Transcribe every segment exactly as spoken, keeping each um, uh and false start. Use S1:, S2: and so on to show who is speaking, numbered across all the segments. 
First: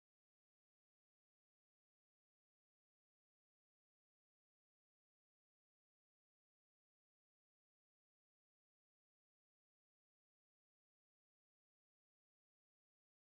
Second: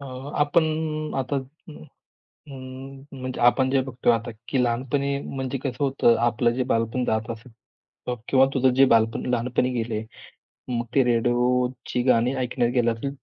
S1: अ, आपण आता अं, अं, म्हणजे आपण जे बघतो आता, की लहानपणी म्हणजे कसं होतं, आपलं जे बालपण जात असेल, अ, किंवा तुझं जे बालपण लहानपणी गेले, मग ते रेडिओची गाणी ऐकण्यात गेलं असेल,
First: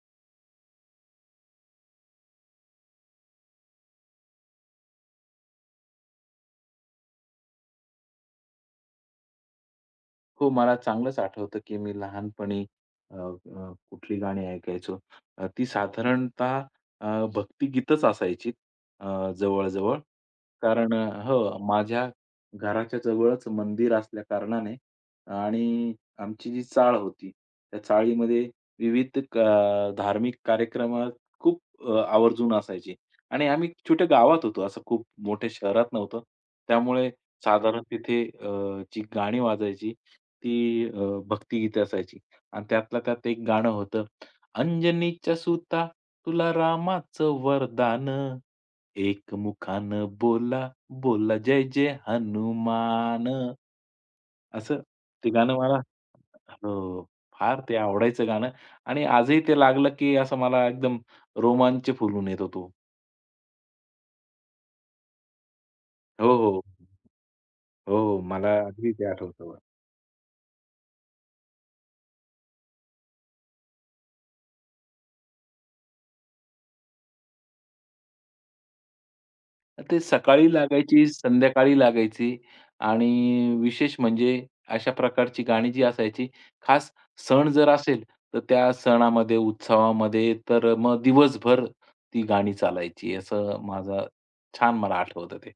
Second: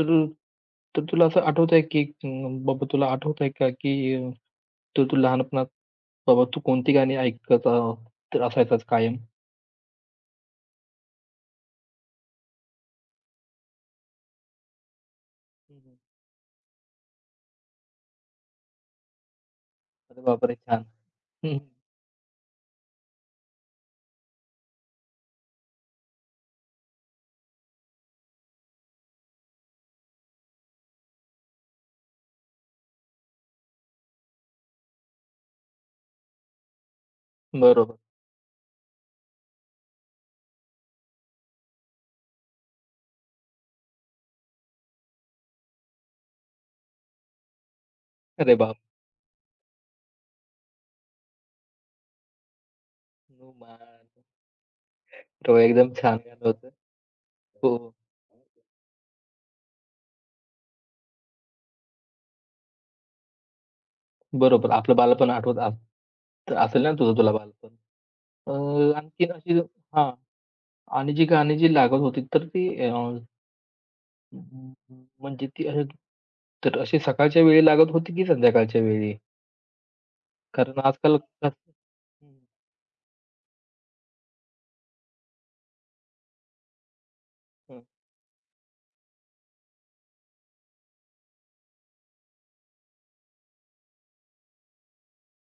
S1: तर तर तुला असं आठवतंय, की अं, बाबा तुला आठवतंय का, की अ, तर तू लहानपणात बाबा तू कोणती गाणी ऐकत अ, तर असायचाच कायम?
S2: हो, मला चांगलंच आठवतं, की मी लहानपणी अ, अ, कुठली गाणी ऐकायचो. अ, ती
S1: हं.
S2: साधारणतः अ, भक्तिगीतच असायची अ, जवळ-जवळ.
S1: अरे बापरे! छान.
S2: कारण अ, हो,
S1: हं,
S2: माझ्या घराच्या जवळच मंदिर असल्या कारणाने आणि आमची जी चाळ होती, त्या चाळीमध्ये विविध क धार्मिक कार्यक्रम खूप अ, आवर्जून असायचे आणि आम्ही छोट्या गावात होतो, असं खूप मोठ्या शहरात नव्हतं. त्यामुळे साधारण
S1: बरोबर.
S2: तिथे अ, जी गाणी वाजायची ती अ, भक्तिगीतं असायची आणि त्यातल्या त्यात एक गाणं होतं, "अंजनीच्या सुता तुला रामाचं वरदान,
S1: अरे बाप!
S2: एकमुखानं बोला, बोला जय जय हनुमान."
S1: हनुमान.
S2: असं ते गाणं
S1: हो,
S2: मला
S1: एकदम छान गाणं होतं.
S2: हो, फार
S1: हो.
S2: ते आवडायचं गाणं आणि आजही ते लागलं, की असं मला एकदम रोमांच फुलून येतो तो.
S1: बरोबर. आपलं बालपण आठवत आ
S2: हो,
S1: तर
S2: हो.
S1: असेल ना तुझं तुला बालपण.
S2: हो, हो.
S1: अ,
S2: मला अगदी ते
S1: आणखीन
S2: आठवतं.
S1: अशी. हां. आणि जी गाणी जी लागत होती तर ती अ, म्हणजे ती अ, तर अशी सकाळच्या वेळी लागत होती की संध्याकाळच्या वेळी?
S2: ते सकाळी
S1: कारण
S2: लागायची,
S1: आजकाल कसं.
S2: संध्याकाळी
S1: हं,
S2: लागायची आणि विशेष म्हणजे अशा प्रकारची गाणी जी असायची, खास सण जर
S1: हं.
S2: असेल, तर त्या सणामध्ये, उत्सवामध्ये तर मग दिवसभर ती गाणी चालायची. असं माझं छान मला आठवतं ते.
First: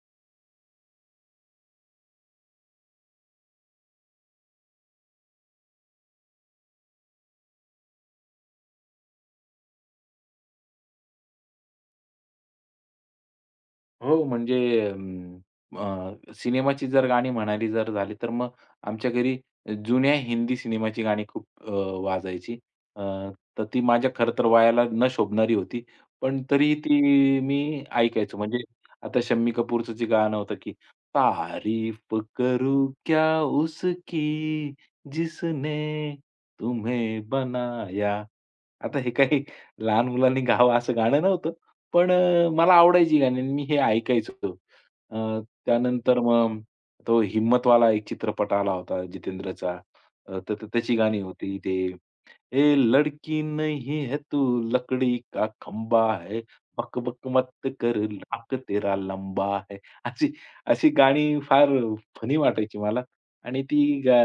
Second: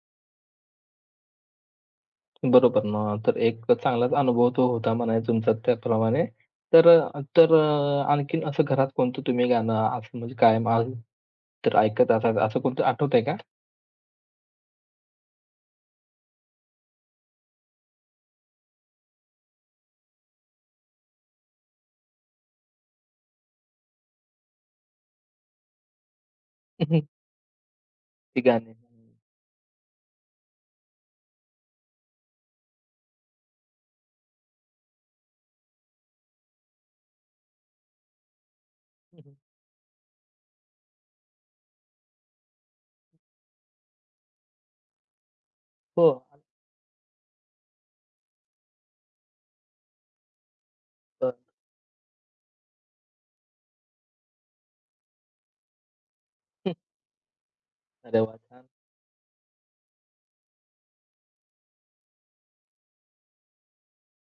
S1: बरोबर ना. तर एक चांगलाच अनुभव तो होता म्हणायचा तुमचा त्याप्रमाणे. तर अ, तर अ, आणखीन असं घरात कोणतं तुम्ही गाणं असं म्हणजे कायम आज तर ऐकत असाल असं कोणतं आठवतंय का?
S2: हो, म्हणजे अं, अ, सिनेमाची जर गाणी म्हणायली जर झाली, तर मग आमच्या घरी जुन्या हिंदी सिनेमाची गाणी खूप अ, वाजायची. अ, तर ती माझ्या खरं तर वयाला न शोभणारी होती, पण तरीही ती मी ऐकायचो.
S1: ती
S2: म्हणजे
S1: गाणी?
S2: आता शम्मी कपूरचं जे गाणं होतं, की तारीफ करू क्या उसकी, जिसने तुम्हें बनाया. आता हे
S1: हं, हं.
S2: काही लहान मुलांनी गावं असं गाणं नव्हतं पण अ, मला आवडायची गाणी आणि मी हे ऐकायचो. अ,
S1: हो.
S2: त्यानंतर मग तो हिम्मतवाला एक चित्रपट आला होता जितेंद्रचा. अ, तर तर त्याची गाणी
S1: अ,
S2: होती ते, "ए लडकी नहीं है तू लकड़ी का खंबा है,
S1: हं.
S2: बक बक मत कर
S1: अरे वाह!
S2: नाक
S1: छान.
S2: तेरा लंबा है." अशी अशी गाणी फार फनी वाटायची मला आणि ती गा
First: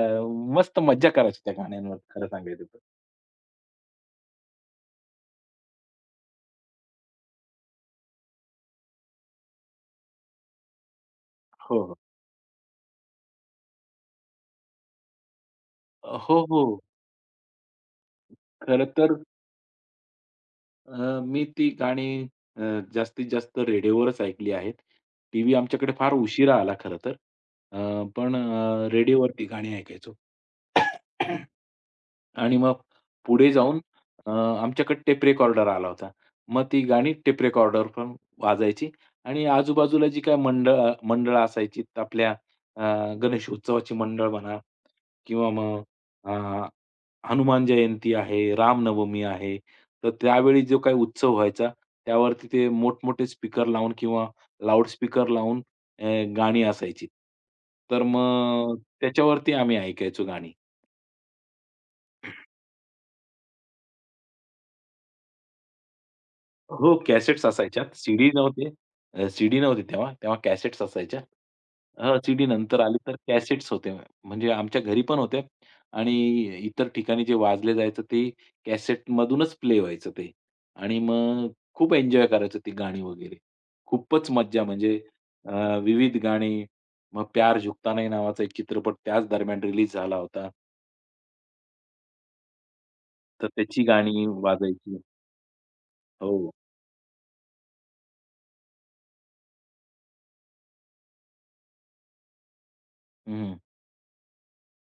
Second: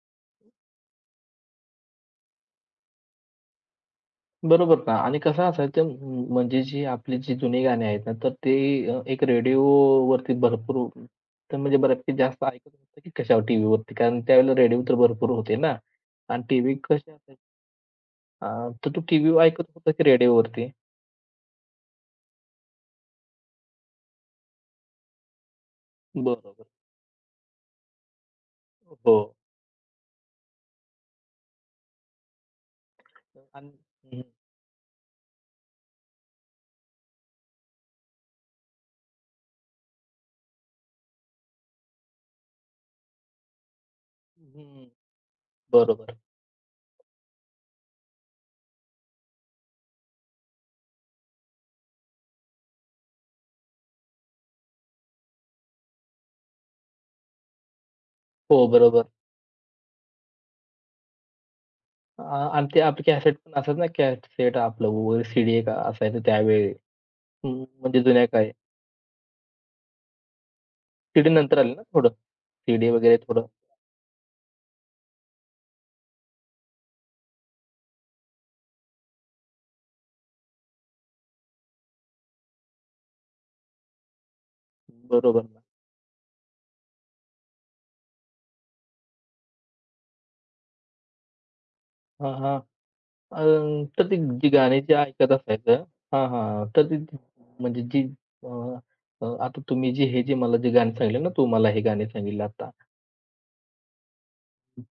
S2: मस्त मज्जा करायची त्या गाण्यांवर खरं सांगायचं तर.
S1: बरोबर ना. आणि कसं असायचं म्ह म्हणजे जी आपली जी जुनी गाणी आहेत ना, तर ते अ, एक रेडिओवरती भरपूर. तर म्हणजे
S2: हो, हो.
S1: बऱ्यापैकी जास्त ऐकत होतं की कशावर टीव्हीवरती, कारण त्यावेळेला रेडिओ तर भरपूर होते ना.
S2: हो,
S1: आणि टीव्ही
S2: हो.
S1: कसे असायचे. अ,
S2: खरं
S1: तर तू
S2: तर
S1: टीव्ही ऐकत होता की रेडिओवरती?
S2: अ, मी ती गाणी अ, जास्तीत जास्त रेडिओवरच ऐकली आहेत. टीव्ही आमच्याकडे फार उशिरा
S1: बरोबर.
S2: आला खरं तर. अ, पण अ,
S1: हो.
S2: रेडिओवरती गाणी ऐकायचो. आणि मग पुढे
S1: आणि.
S2: जाऊन
S1: हं,
S2: अ, आमच्याकडे टेप रेकॉर्डर आला होता. मग ती गाणी टेप रेकॉर्डरवर पण वाजायची आणि आजूबाजूला जी काही मंडळ मंडळं असायची आपल्या अ, गणेश उत्सवाची मंडळ म्हणा
S1: हं.
S2: किंवा मग
S1: बरोबर.
S2: अ, हनुमान जयंती आहे, रामनवमी आहे. तर त्यावेळी जो काही उत्सव व्हायचा, त्यावरती ते मोठमोठे स्पीकर लावून किंवा लाउडस्पीकर लावून अ, गाणी असायची. तर
S1: हो,
S2: मग
S1: बरोबर.
S2: त्याच्यावरती आम्ही ऐकायचो गाणी.
S1: अ, आणि ते आपली कॅसेट पण असतात ना, कॅसेट आपलं वर सी-डी एक असायचं त्यावेळी.
S2: हो, कॅसेट्स
S1: हं,
S2: असायच्या.
S1: म्हणजे जुन्या
S2: सीडी
S1: काळी.
S2: नव्हते. अ, सीडी नव्हती तेव्हा. तेव्हा कॅसेट्स असायच्या.
S1: थ्रीडी नंतर आली ना थोडं.
S2: अ, सीडी नंतर
S1: थ्रीडी
S2: आली तर
S1: वगैरे थोडं.
S2: कॅसेट्स होते. म्हणजे आमच्या घरी पण होते आणि इतर ठिकाणी जे वाजले जायचं ते कॅसेटमधूनच प्ले व्हायचं ते आणि मग खूप एन्जॉय करायचो ती गाणी वगैरे. खूपच मज्जा म्हणजे
S1: बरोबर
S2: अ,
S1: ना.
S2: विविध गाणी. मग प्यार झुकता नहीं नावाचा एक चित्रपट त्याच दरम्यान रिलीज झाला होता.
S1: हां, हां. अ,
S2: तर त्याची
S1: तर ती
S2: गाणी
S1: जी गाणी जी
S2: वाजायची.
S1: ऐकत असायचं. हां,
S2: हो.
S1: हां. तर ती म्हणजे जी. अ, अ, आता तुम्ही जी हे जे मला जे गाणी सांगितलं ना, तू मला हे गाणी सांगितलं आता.
S2: हं.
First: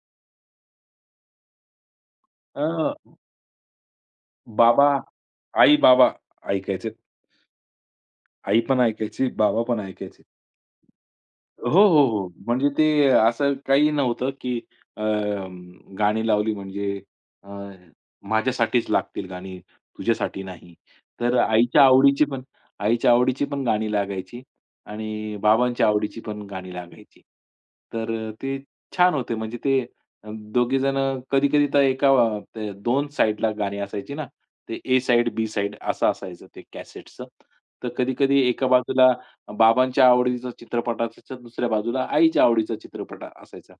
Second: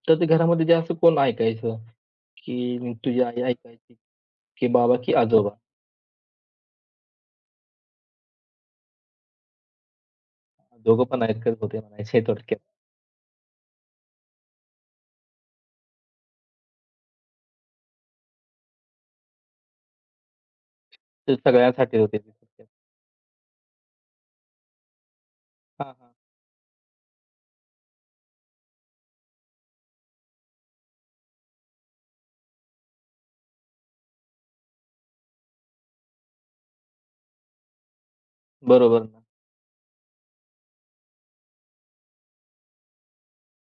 S1: तर ते घरामध्ये जे असं कोण ऐकायचं,
S2: अ
S1: की तुझी आई ऐकायची, की
S2: बाबा,
S1: बाबा की आजोबा.
S2: आई-बाबा ऐकायचे. आई पण ऐकायची, बाबा पण ऐकायचे.
S1: दोघं पण ऐकत
S2: हो,
S1: होते
S2: हो,
S1: म्हणायचे
S2: हो.
S1: थोडक्यात.
S2: म्हणजे ते असं काही नव्हतं, की अ, गाणी लावली म्हणजे अ, माझ्यासाठीच लागतील गाणी, तुझ्यासाठी नाही.
S1: ते
S2: तर आईच्या
S1: सगळ्यांसाठीच होते
S2: आवडीची
S1: ते
S2: पण
S1: थोडक्यात.
S2: आईच्या आवडीची पण गाणी लागायची आणि बाबांच्या
S1: हां, हां.
S2: आवडीची पण गाणी लागायची. तर अ, ते छान होते म्हणजे ते अ, दोघे जण कधी-कधी तर एका अ, ते दोन साइडला गाणी असायची ना, ते ए साइड, बी साइड असं असायचं ते कॅसेटचं. तर कधी-कधी एका
S1: बरोबर
S2: बाजूला
S1: ना.
S2: बाबांच्या आवडीचा चित्रपट असायचा, दुसऱ्या बाजूला आईच्या आवडीचा चित्रपट असायचा.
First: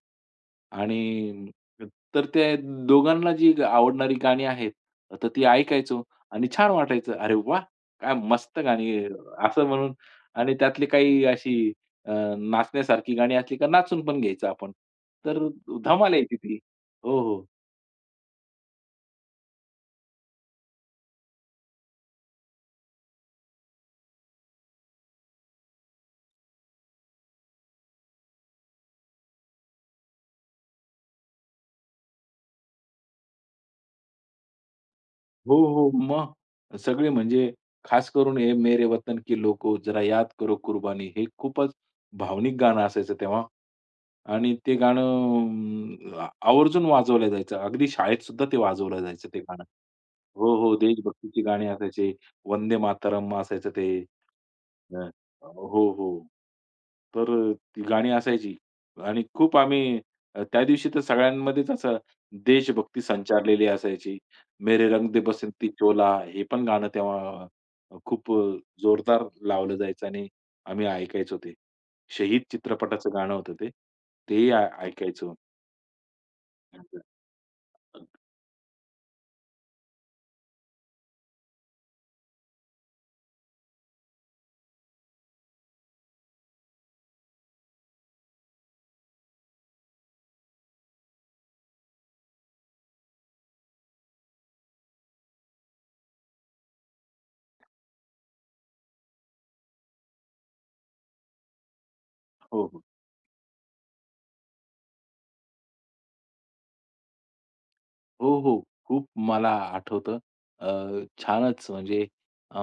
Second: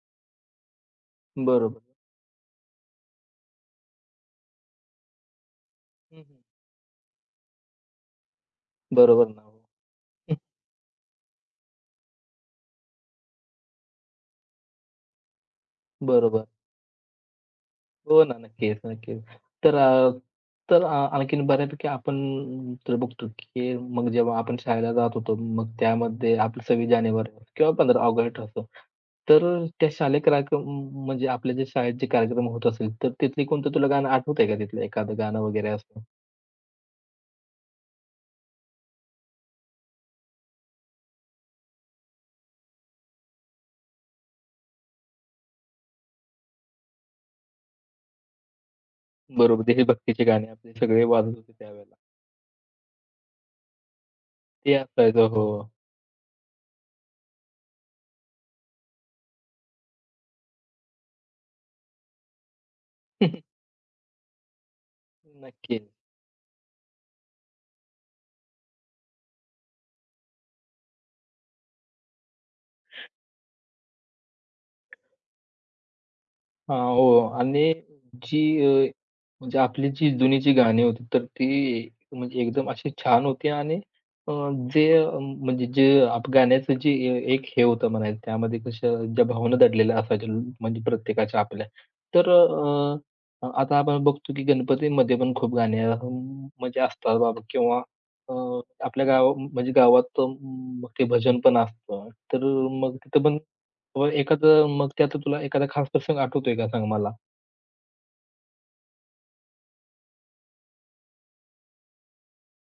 S2: आणि
S1: बरोबर.
S2: तर ते दोघांना जी आवडणारी गाणी आहेत, तर ती ऐकायचो
S1: हं, हं.
S2: आणि छान वाटायचं. "अरे वाह! काय मस्त गाणी आहे."
S1: बरोबर ना. हो.
S2: असं म्हणून आणि त्यातली काही अशी अ, नाचण्यासारखी गाणी असली का नाचून पण घ्यायचं आपण. तर धमाल यायची
S1: बरोबर.
S2: ती. हो, हो.
S1: हो ना. नक्कीच, नक्कीच. तर अ, तर अ, आणखीन बऱ्यापैकी आपण तर बघतो, की मग जेव्हा आपण शाळेला जात होतो, मग त्यामध्ये आपलं सव्वीस जानेवारी किंवा पंधरा ऑगस्ट असो. तर अ, त्या शालेय कार्यक्रम. म्हणजे आपल्या जे शाळेत जे कार्यक्रम होत असेल, तर तिथली कोणतं तुला गाणं आठवतंय का, तिथलं एखादं गाणं
S2: हो,
S1: वगैरे
S2: हो.
S1: असं?
S2: मग सगळे म्हणजे खास करून हे मेरे वतन की लोको जरा याद करो कुर्बानी हे खूपच भावनिक गाणं असायचं तेव्हा आणि ते गाणं अ, आवर्जून वाजवलं जायचं. अगदी शाळेत सुद्धा ते वाजवलं जायचं ते गाणं.
S1: बरोबर. देशभक्तीचे गाणे
S2: हो,
S1: आपले
S2: हो.
S1: सगळे वाजत
S2: देशभक्तीची
S1: होते
S2: गाणी
S1: त्यावेळेला.
S2: असायची. वंदे मातरम असायचं ते.
S1: ते
S2: हं.
S1: असायचं हो.
S2: हो, हो. तर ती गाणी असायची आणि खूप आम्ही अ, त्या दिवशी तर सगळ्यांमध्येच असं देशभक्ती संचारलेली असायची. मेरे रंग दे बसंती
S1: नक्कीच.
S2: चोला हे पण गाणं तेव्हा खूप अ, जोरदार लावलं जायचं आणि आम्ही ऐकायचो ते. शहीद चित्रपटाचं गाणं होतं ते. ते आ ऐकायचो.
S1: हां, हो. आणि जी अ, म्हणजे आपली जी जुनी जी गाणी होती, तर ती म्हणजे एकदम अशी छान होती. आणि अ, जे अ, म्हणजे जे आप गाण्याचं जे अ, एक हे होतं म्हणायचं, त्यामध्ये कशा ज्या भावना दडलेल्या असायच्या, म्हणजे प्रत्येकाच्या आपल्या. तर अ, अ, आता आपण बघतो, की गणपतीमध्ये पण खूप गाणी अ, म्हणजे असतात बाबा, किंवा अ, आपल्या गावा म्हणजे गावात अ, मग ते भजन पण असतं. तर
S2: हो, हो.
S1: मग तिथं पण व एखादं, मग त्यात तुला एखादा खास प्रसंग आठवतोय का, सांग मला?
S2: हो, हो. खूप मला आठवतं. अ, छानच म्हणजे अ,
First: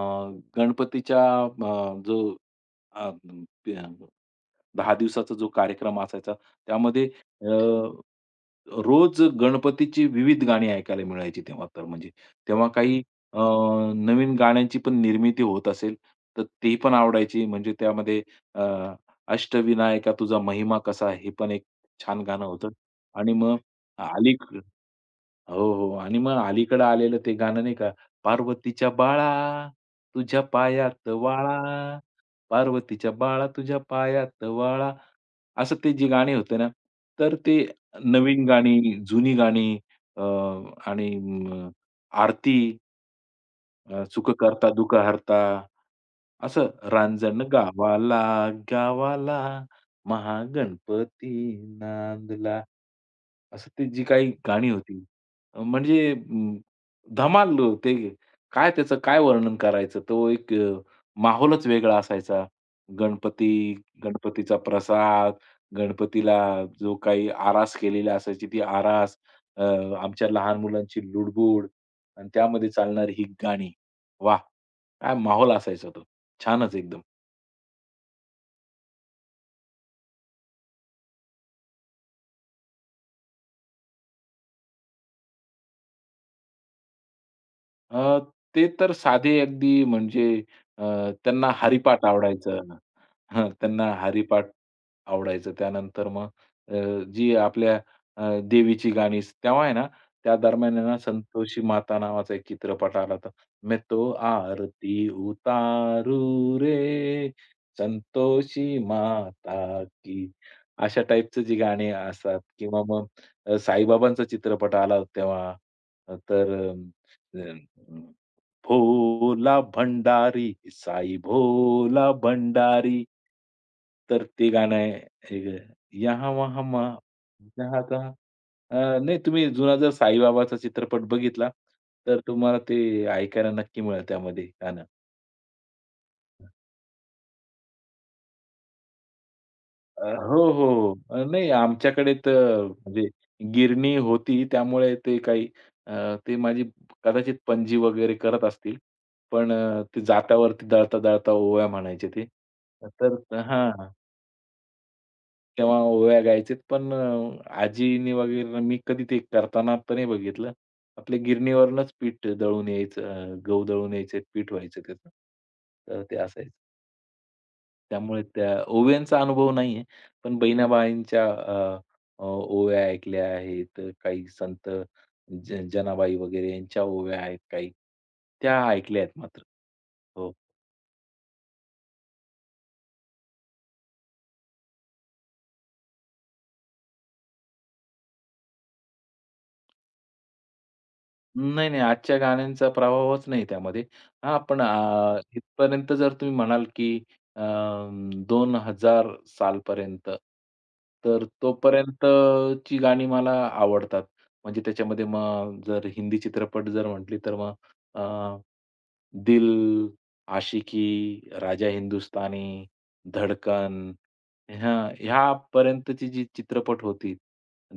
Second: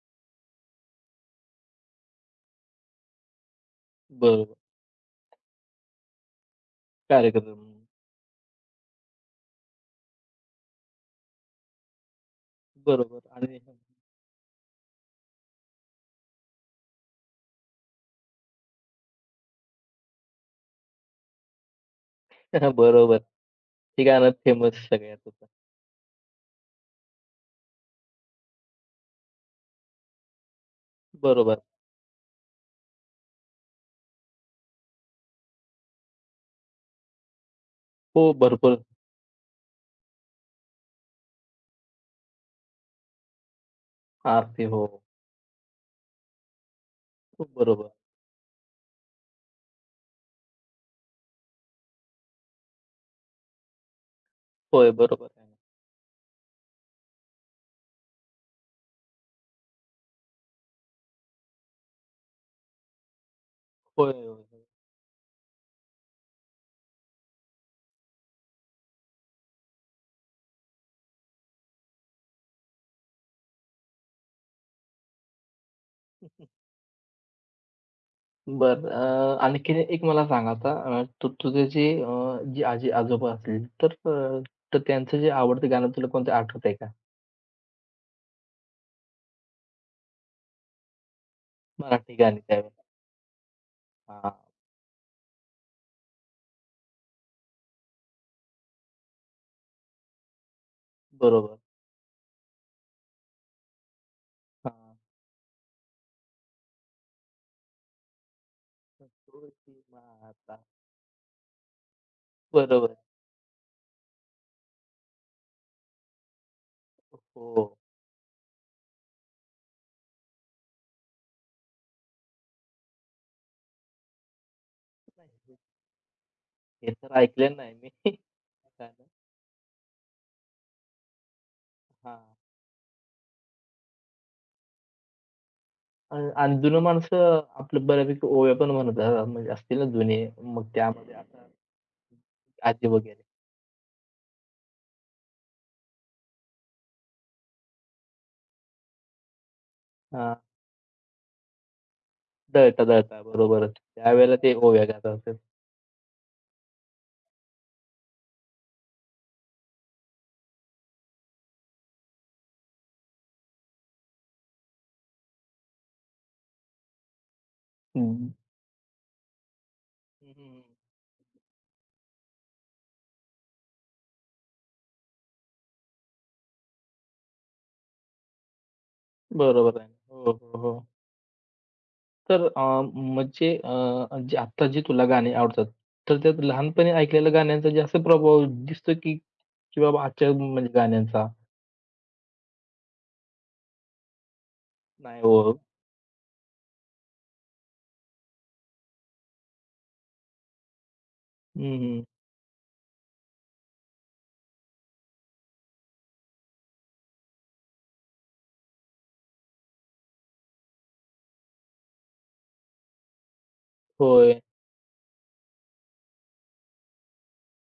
S2: गणपतीच्या अ, जो अ,
S1: बरोबर.
S2: दहा दिवसाचा जो कार्यक्रम असायचा त्यामध्ये अ,
S1: कार्यक्रम.
S2: रोज गणपतीची विविध गाणी ऐकायला मिळायची तेव्हा तर म्हणजे. तेव्हा काही
S1: बरोबर.
S2: अ,
S1: आणि.
S2: नवीन गाण्यांची पण निर्मिती होत असेल, तर ती पण आवडायची. म्हणजे त्यामध्ये अ, अष्टविनायका तुझा महिमा कसा हे पण एक छान गाणं होतं
S1: बरोबर.
S2: आणि मग
S1: ते गाणं
S2: अलीक
S1: फेमस सगळ्यात होतं.
S2: हो, हो. आणि मग अलीकडं आलेलं ते गाणं नाही का, पार्वतीच्या बाळा तुझ्या पायात वाळा,
S1: बरोबर.
S2: पार्वतीच्या बाळा तुझ्या पायात वाळा. असं ते जी गाणी होते ना, तर ते
S1: हो,
S2: नवीन
S1: भरपूर.
S2: गाणी, जुनी गाणी अ, आणि अ, आरती अ, सुख
S1: आरती
S2: करता दुःख
S1: हो.
S2: हरता असं रांजण
S1: बरोबर.
S2: गावाला, गावाला महागणपती नांदला. असं ती जी काही गाणी
S1: होय,
S2: होती.
S1: बरोबर आहे.
S2: अ, म्हणजे अं, धमाल ते काय त्याचं काय वर्णन करायचं? तो एक अ, माहोलच वेगळा असायचा. गणपती,
S1: होय, होय,
S2: गणपतीचा
S1: होय.
S2: प्रसाद, गणपतीला जो काही आरास केलेली असायची ती आरास, अ, आमच्या लहान मुलांची लुडबुड आणि त्यामध्ये चालणारी ही गाणी. वाह! काय माहोल असायचा तो. छानच एकदम.
S1: बरं. अ, आणखीन एक मला सांग आता. अ, तू तुझे जे अ, जे आजी-आजोबा असतील तर अ, तर त्यांचं जे आवडतं गाणं तुला कोणतं आठवतंय का?
S2: अ, ते तर साधे अगदी म्हणजे अ, त्यांना हरिपाठ
S1: मराठी गाणी
S2: आवडायचं.
S1: त्यावेळेला?
S2: हं, त्यांना
S1: हां,
S2: हरिपाठ आवडायचं. त्यानंतर मग अ, जी आपल्या अ, देवीची गाणी तेव्हा आहे ना, त्या दरम्यान आहे ना,
S1: बरोबर.
S2: संतोषी माता नावाचा एक चित्रपट आला होता. "मैं तो आरती
S1: हां.
S2: उतारू रे, संतोषी
S1: संतोषी
S2: माता की."
S1: माता.
S2: अशा टाईपचं जी गाणी असतात किंवा
S1: बरोबर.
S2: मग अ, साईबाबांचा चित्रपट आला तेव्हा. तर
S1: हो.
S2: अ, भोला भंडारी, साई भोला भंडारी. तर ते गाणं आहे.
S1: नाही,
S2: एक यहाँ वहाँ मा
S1: हे तर ऐकलेलं नाही
S2: जहाँ
S1: मी.
S2: तहाँ अ,
S1: गाणं.
S2: नाही तुम्ही जुना जर साईबाबाचा चित्रपट बघितला, तर
S1: हां.
S2: तुम्हाला ते ऐकायला नक्की मिळेल त्यामध्ये गाणं.
S1: अ, आणि जुनं माणसं आपलं बऱ्यापैकी ओव्या पण म्हणतात, म्हणजे असतील ना
S2: अ,
S1: जुने.
S2: हो,
S1: मग
S2: हो.
S1: त्यामध्ये
S2: अ,
S1: आता
S2: नाही आमच्याकडे तर
S1: आजी
S2: म्हणजे
S1: वगैरे.
S2: गिरणी होती त्यामुळे ते काही अ, ते माझी कदाचित पणजी वगैरे करत असतील. पण अ, ते
S1: हां,
S2: जात्यावरती दळता-दळता ओव्या म्हणायचे ते.
S1: दळता,
S2: तर
S1: दळता बरोबरच.
S2: हां,
S1: त्यावेळेला ते ओव्या गात असतात.
S2: तेव्हा ओव्या गायचे. पण अ, आजीनी वगैरे मी कधी ते करताना तर नाही बघितलं. आपल्या गिरणीवरूनच पीठ दळून यायचं, अ, गहू दळून यायचे, पीठ व्हायचं त्याचं. तर ते असायचं. त्यामुळे
S1: हं.
S2: त्या ओव्यांचा अनुभव नाहीये. पण
S1: हं,
S2: बहिणाबाईंच्या अ, अ, ओव्या ऐकल्या आहेत. काही संत ज जनाबाई वगैरे यांच्या ओव्या आहेत काही. त्या ऐकल्या आहेत मात्र.
S1: बरोबर आहे.
S2: हो.
S1: हो, हो, हो. तर अ, म्हणजे अ, जे आत्ता जी तुला गाणी आवडतात, तर त्यात लहानपणी ऐकलेल्या गाण्यांचा जास्त प्रभाव दिसतो, की की बाबा आजच्या म्हणजे गाण्यांचा.
S2: नाही, नाही. आजच्या गाण्यांचा प्रभावच नाही त्यामध्ये. हां, पण अ,
S1: नाही हो.
S2: इथपर्यंत जर तुम्ही म्हणाल की अ, दोन हजार सालपर्यंत, तर
S1: हं,
S2: तोपर्यंतची गाणी मला आवडतात. म्हणजे त्याच्यामध्ये मग जर हिंदी चित्रपट जर म्हटली, तर मग दिल, आशिकी, राजा हिंदुस्तानी, धडकन
S1: होय.
S2: ह्या ह्यापर्यंतची जी चित्रपट होती,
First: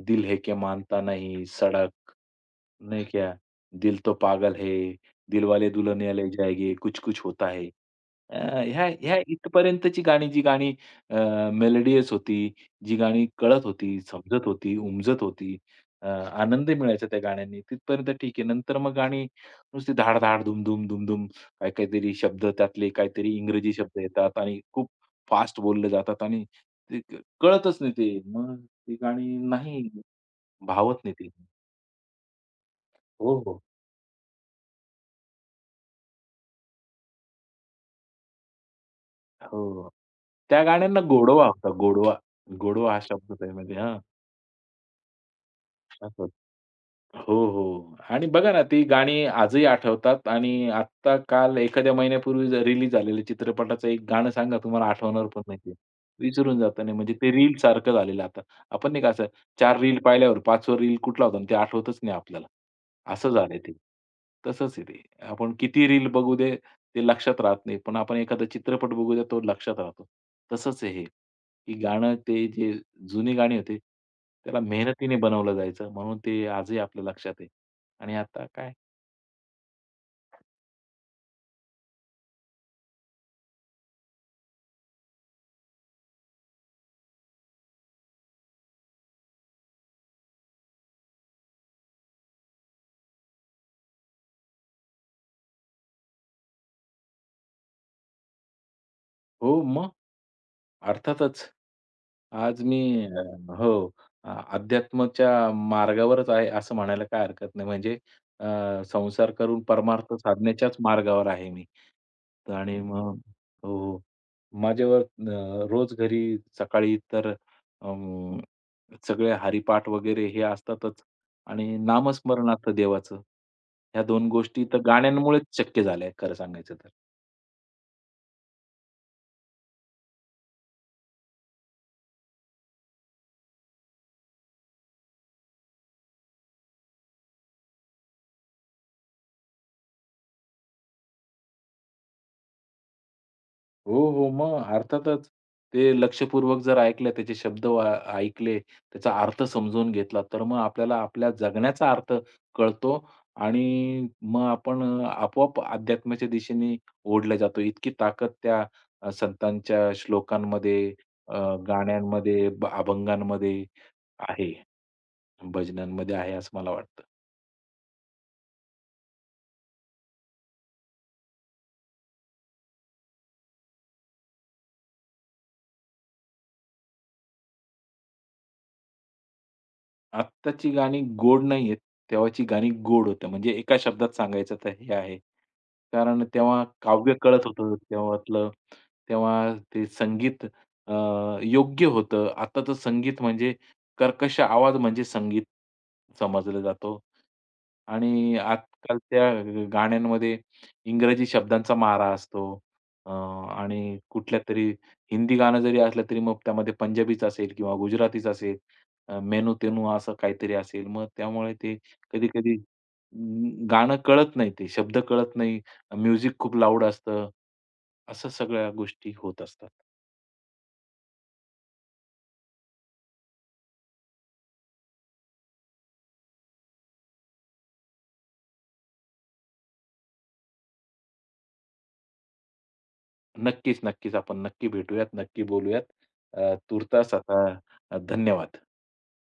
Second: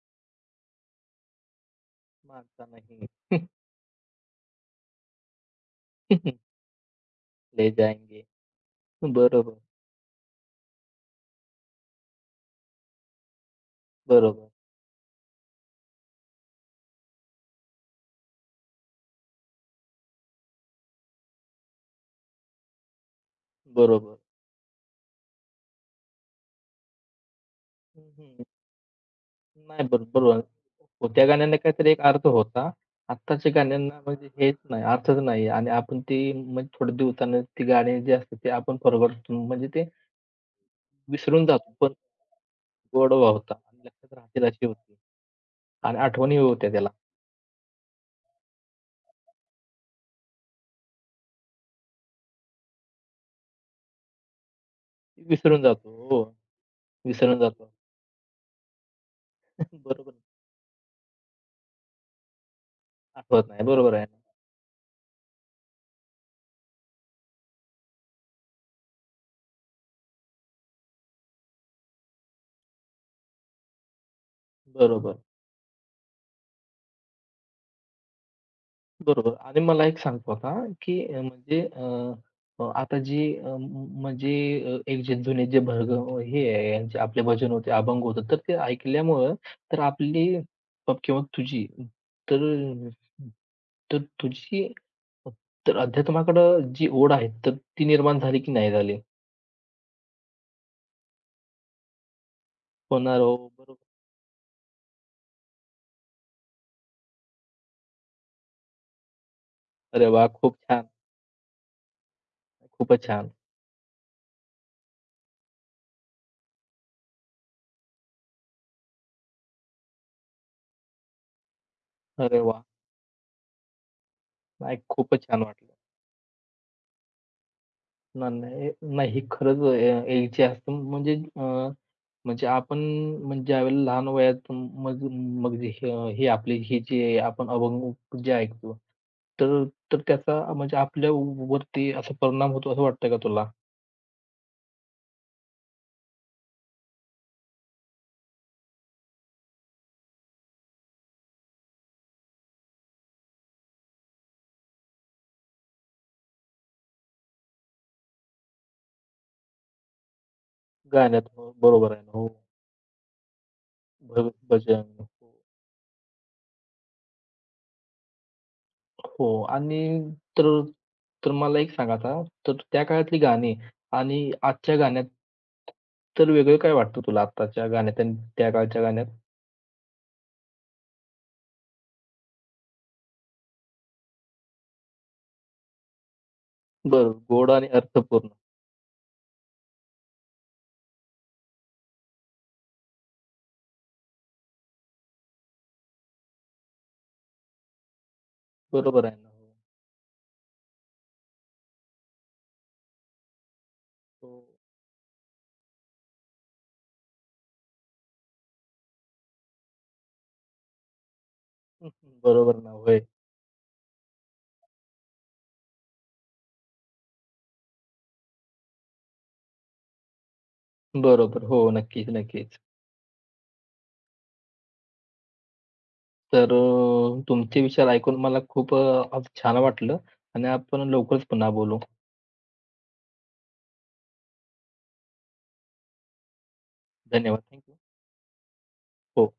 S2: दिल है क्या मानता नहीं, सडक.
S1: मारता
S2: नहीं
S1: नहीं.
S2: क्या, दिल तो पागल है, दिल दिलवाले दुल्हनिया ले जाएंगे, कुछ कुछ होता
S1: ले
S2: है.
S1: जाएंगे.
S2: अ, ह्या ह्या
S1: बरोबर,
S2: इथपर्यंतची गाणी, जी गाणी अ, मेलोडियस होती, जी गाणी कळत होती, समजत
S1: बरोबर,
S2: होती, उमजत होती, अ, आनंद मिळायचा त्या गाण्यांनी, तिथपर्यंत ठीक आहे. नंतर मग गाणी नुसती धाड-धाड, धूम-धूम, धूम-धूम, काही काहीतरी शब्द त्यातले काहीतरी इंग्रजी शब्द
S1: बरोबर.
S2: येतात आणि खूप फास्ट बोलले जातात आणि ते क कळतच नाही
S1: हं,
S2: ते.
S1: हं.
S2: मग ती गाणी
S1: नाही
S2: नाही,
S1: बरो बरोबर.
S2: भावत
S1: हो,
S2: नाही
S1: त्या
S2: ती.
S1: गाण्यांना काहीतरी एक अर्थ होता.
S2: हो,
S1: आत्ताच्या
S2: हो.
S1: गाण्यांना म्हणजे हेच नाही, अर्थच नाही. आणि आपण ती, म्हणजे थोड्या दिवसानं ती गाणी जी असतात, ते आपण फॉरगॉटन, म्हणजे ते
S2: हो. त्या गाण्यांना
S1: विसरून
S2: गोडवा होता,
S1: जातो. पण
S2: गोडवा. गोडवा हा
S1: गोडवा
S2: शब्द
S1: होता,
S2: त्यामध्ये
S1: आणि
S2: हां.
S1: लक्षात राहतील अशी होती आणि
S2: असं
S1: आठवणी होत्या त्याला.
S2: हो, हो. आणि बघा ना, ती गाणी आजही आठवतात आणि आत्ता काल एखाद्या महिन्यापूर्वी रिलीज झालेल्या चित्रपटाचं एक गाणं सांगा तुम्हाला आठवणार पण नाही
S1: विसरून
S2: ते.
S1: जातो. हो,
S2: विसरून जाता नाही म्हणजे ते
S1: विसरून जातो.
S2: रीलसारखं झालेलं आता. आपण नाही का असं चार रील
S1: बरोबर.
S2: पाहिल्यावर पाचवा रील कुठला होता आणि ते आठवतच नाही आपल्याला. असं
S1: आठवत
S2: झालंय
S1: नाही.
S2: ते.
S1: बरोबर आहे ना.
S2: तसंच आहे ते. आपण किती रील बघू दे, ते लक्षात राहत नाही. पण आपण एखादा चित्रपट बघू द्या, तो लक्षात राहतो. तसंच आहे हे, की गाणं ते जे जुनी गाणी होती. त्याला मेहनतीने
S1: बरोबर.
S2: बनवलं जायचं म्हणून ते आजही आपल्या लक्षात आहे आणि आता काय
S1: बरोबर. आणि मला एक सांगतो आता, की अ, म्हणजे अ, अ, आता जी अ, म म्हणजे अ, एक जे जुने जे भरगव हे आहे यांचे आपले भजन होते, अभंग होते, तर ते ऐकल्यामुळं तर आपली प किंवा तुझी तर तर तुझी, तर अध्यात्माकडं जी ओढ आहे, तर ती निर्माण झाली की नाही झाली?
S2: हो, मग. अर्थातच. आज मी
S1: होणार
S2: अ,
S1: हो,
S2: हो,
S1: बरोबर.
S2: अ, अध्यात्माच्या मार्गावरच आहे असं म्हणायला काही हरकत नाही. म्हणजे अ, संसार करून
S1: अरे
S2: परमार्थ
S1: वाह! खूप
S2: साधण्याच्याच
S1: छान,
S2: मार्गावर आहे मी. तर आणि
S1: खूपच
S2: मग
S1: छान.
S2: हो, हो. माझ्यावर अ, रोज घरी सकाळी तर अं, सगळे हरिपाठ वगैरे हे असतातच आणि
S1: अरे वाह!
S2: नामस्मरणार्थ देवाचं. ह्या दोन गोष्टी
S1: नाही,
S2: तर
S1: खूपच छान
S2: गाण्यांमुळेच
S1: वाटलं.
S2: शक्य झाल्या आहेत खरं सांगायचं तर.
S1: ना नाही नाही, हे खरंच अ, एक जे असतं, म्हणजे म्हणजे आपण म्हणजे ज्यावेळेला लहान वयात मग मग जे हे हे आपले हे जे आपण अभंग जे ऐकतो, तर तर त्याचा म्हणजे आपल्यावरती असा परिणाम होतो असं वाटतं का तुला?
S2: हो, हो. मग अर्थातच. ते लक्षपूर्वक जर ऐकलं, त्याचे शब्द वा ऐकले, त्याचा अर्थ समजून घेतला, तर मग आपल्याला आपल्या जगण्याचा अर्थ कळतो आणि मग आपण अ, आपोआप अध्यात्माच्या दिशेने ओढले जातो. इतकी ताकद त्या अ, संतांच्या श्लोकांमध्ये,
S1: गाण्यात.
S2: अ,
S1: बरोबर आहे ना. हो.
S2: गाण्यांमध्ये, ब अभंगांमध्ये
S1: भ
S2: आहे,
S1: भजन.
S2: भजनांमध्ये आहे, असं मला वाटतं.
S1: हो. आणि तर तर मला एक सांगा आता, तर त्या काळातली गाणी आणि आजच्या गाण्यात, तर वेगळं काय वाटतं तुला आत्ताच्या गाण्यात आणि त्या काळच्या गाण्यात?
S2: आत्ताची गाणी गोड नाहीयेत. तेव्हाची गाणी गोड होती. म्हणजे एका शब्दात सांगायचं तर हे आहे. कारण तेव्हा
S1: बरं,
S2: काव्य कळत
S1: गोड आणि
S2: होतं
S1: अर्थपूर्ण.
S2: तेव्हातलं. तेव्हा ते संगीत अ, योग्य होतं. आत्ताचं संगीत म्हणजे कर्कश आवाज म्हणजे संगीत समजला जातो. आणि
S1: बरोबर आहे ना. हो.
S2: आजकालच्या गाण्यांमध्ये इंग्रजी शब्दांचा मारा असतो. अ, आणि
S1: हो.
S2: कुठल्यातरी हिंदी गाणं जरी असलं तरी मग त्यामध्ये पंजाबीच असेल किंवा गुजरातीच असेल. मेनू-तेनू असं काहीतरी असेल. मग त्यामुळे ते
S1: हम्म,
S2: कधी-कधी
S1: बरोबर ना. होय.
S2: अं, गाणं कळत नाही ते. शब्द कळत नाही. म्युझिक खूप लाऊड असतं. असं सगळ्या गोष्टी होत असतात.
S1: बरोबर. हो. नक्कीच, नक्कीच. तर अ, तुमचे विचार ऐकून मला खूप अ, छान वाटलं, आणि आपण लवकरच पुन्हा बोलू.
S2: नक्कीच, नक्कीच. आपण नक्की भेटूयात, नक्की बोलूयात. अ, तूर्तास आता
S1: धन्यवाद. Thank you.
S2: अ, धन्यवाद.
S1: हो.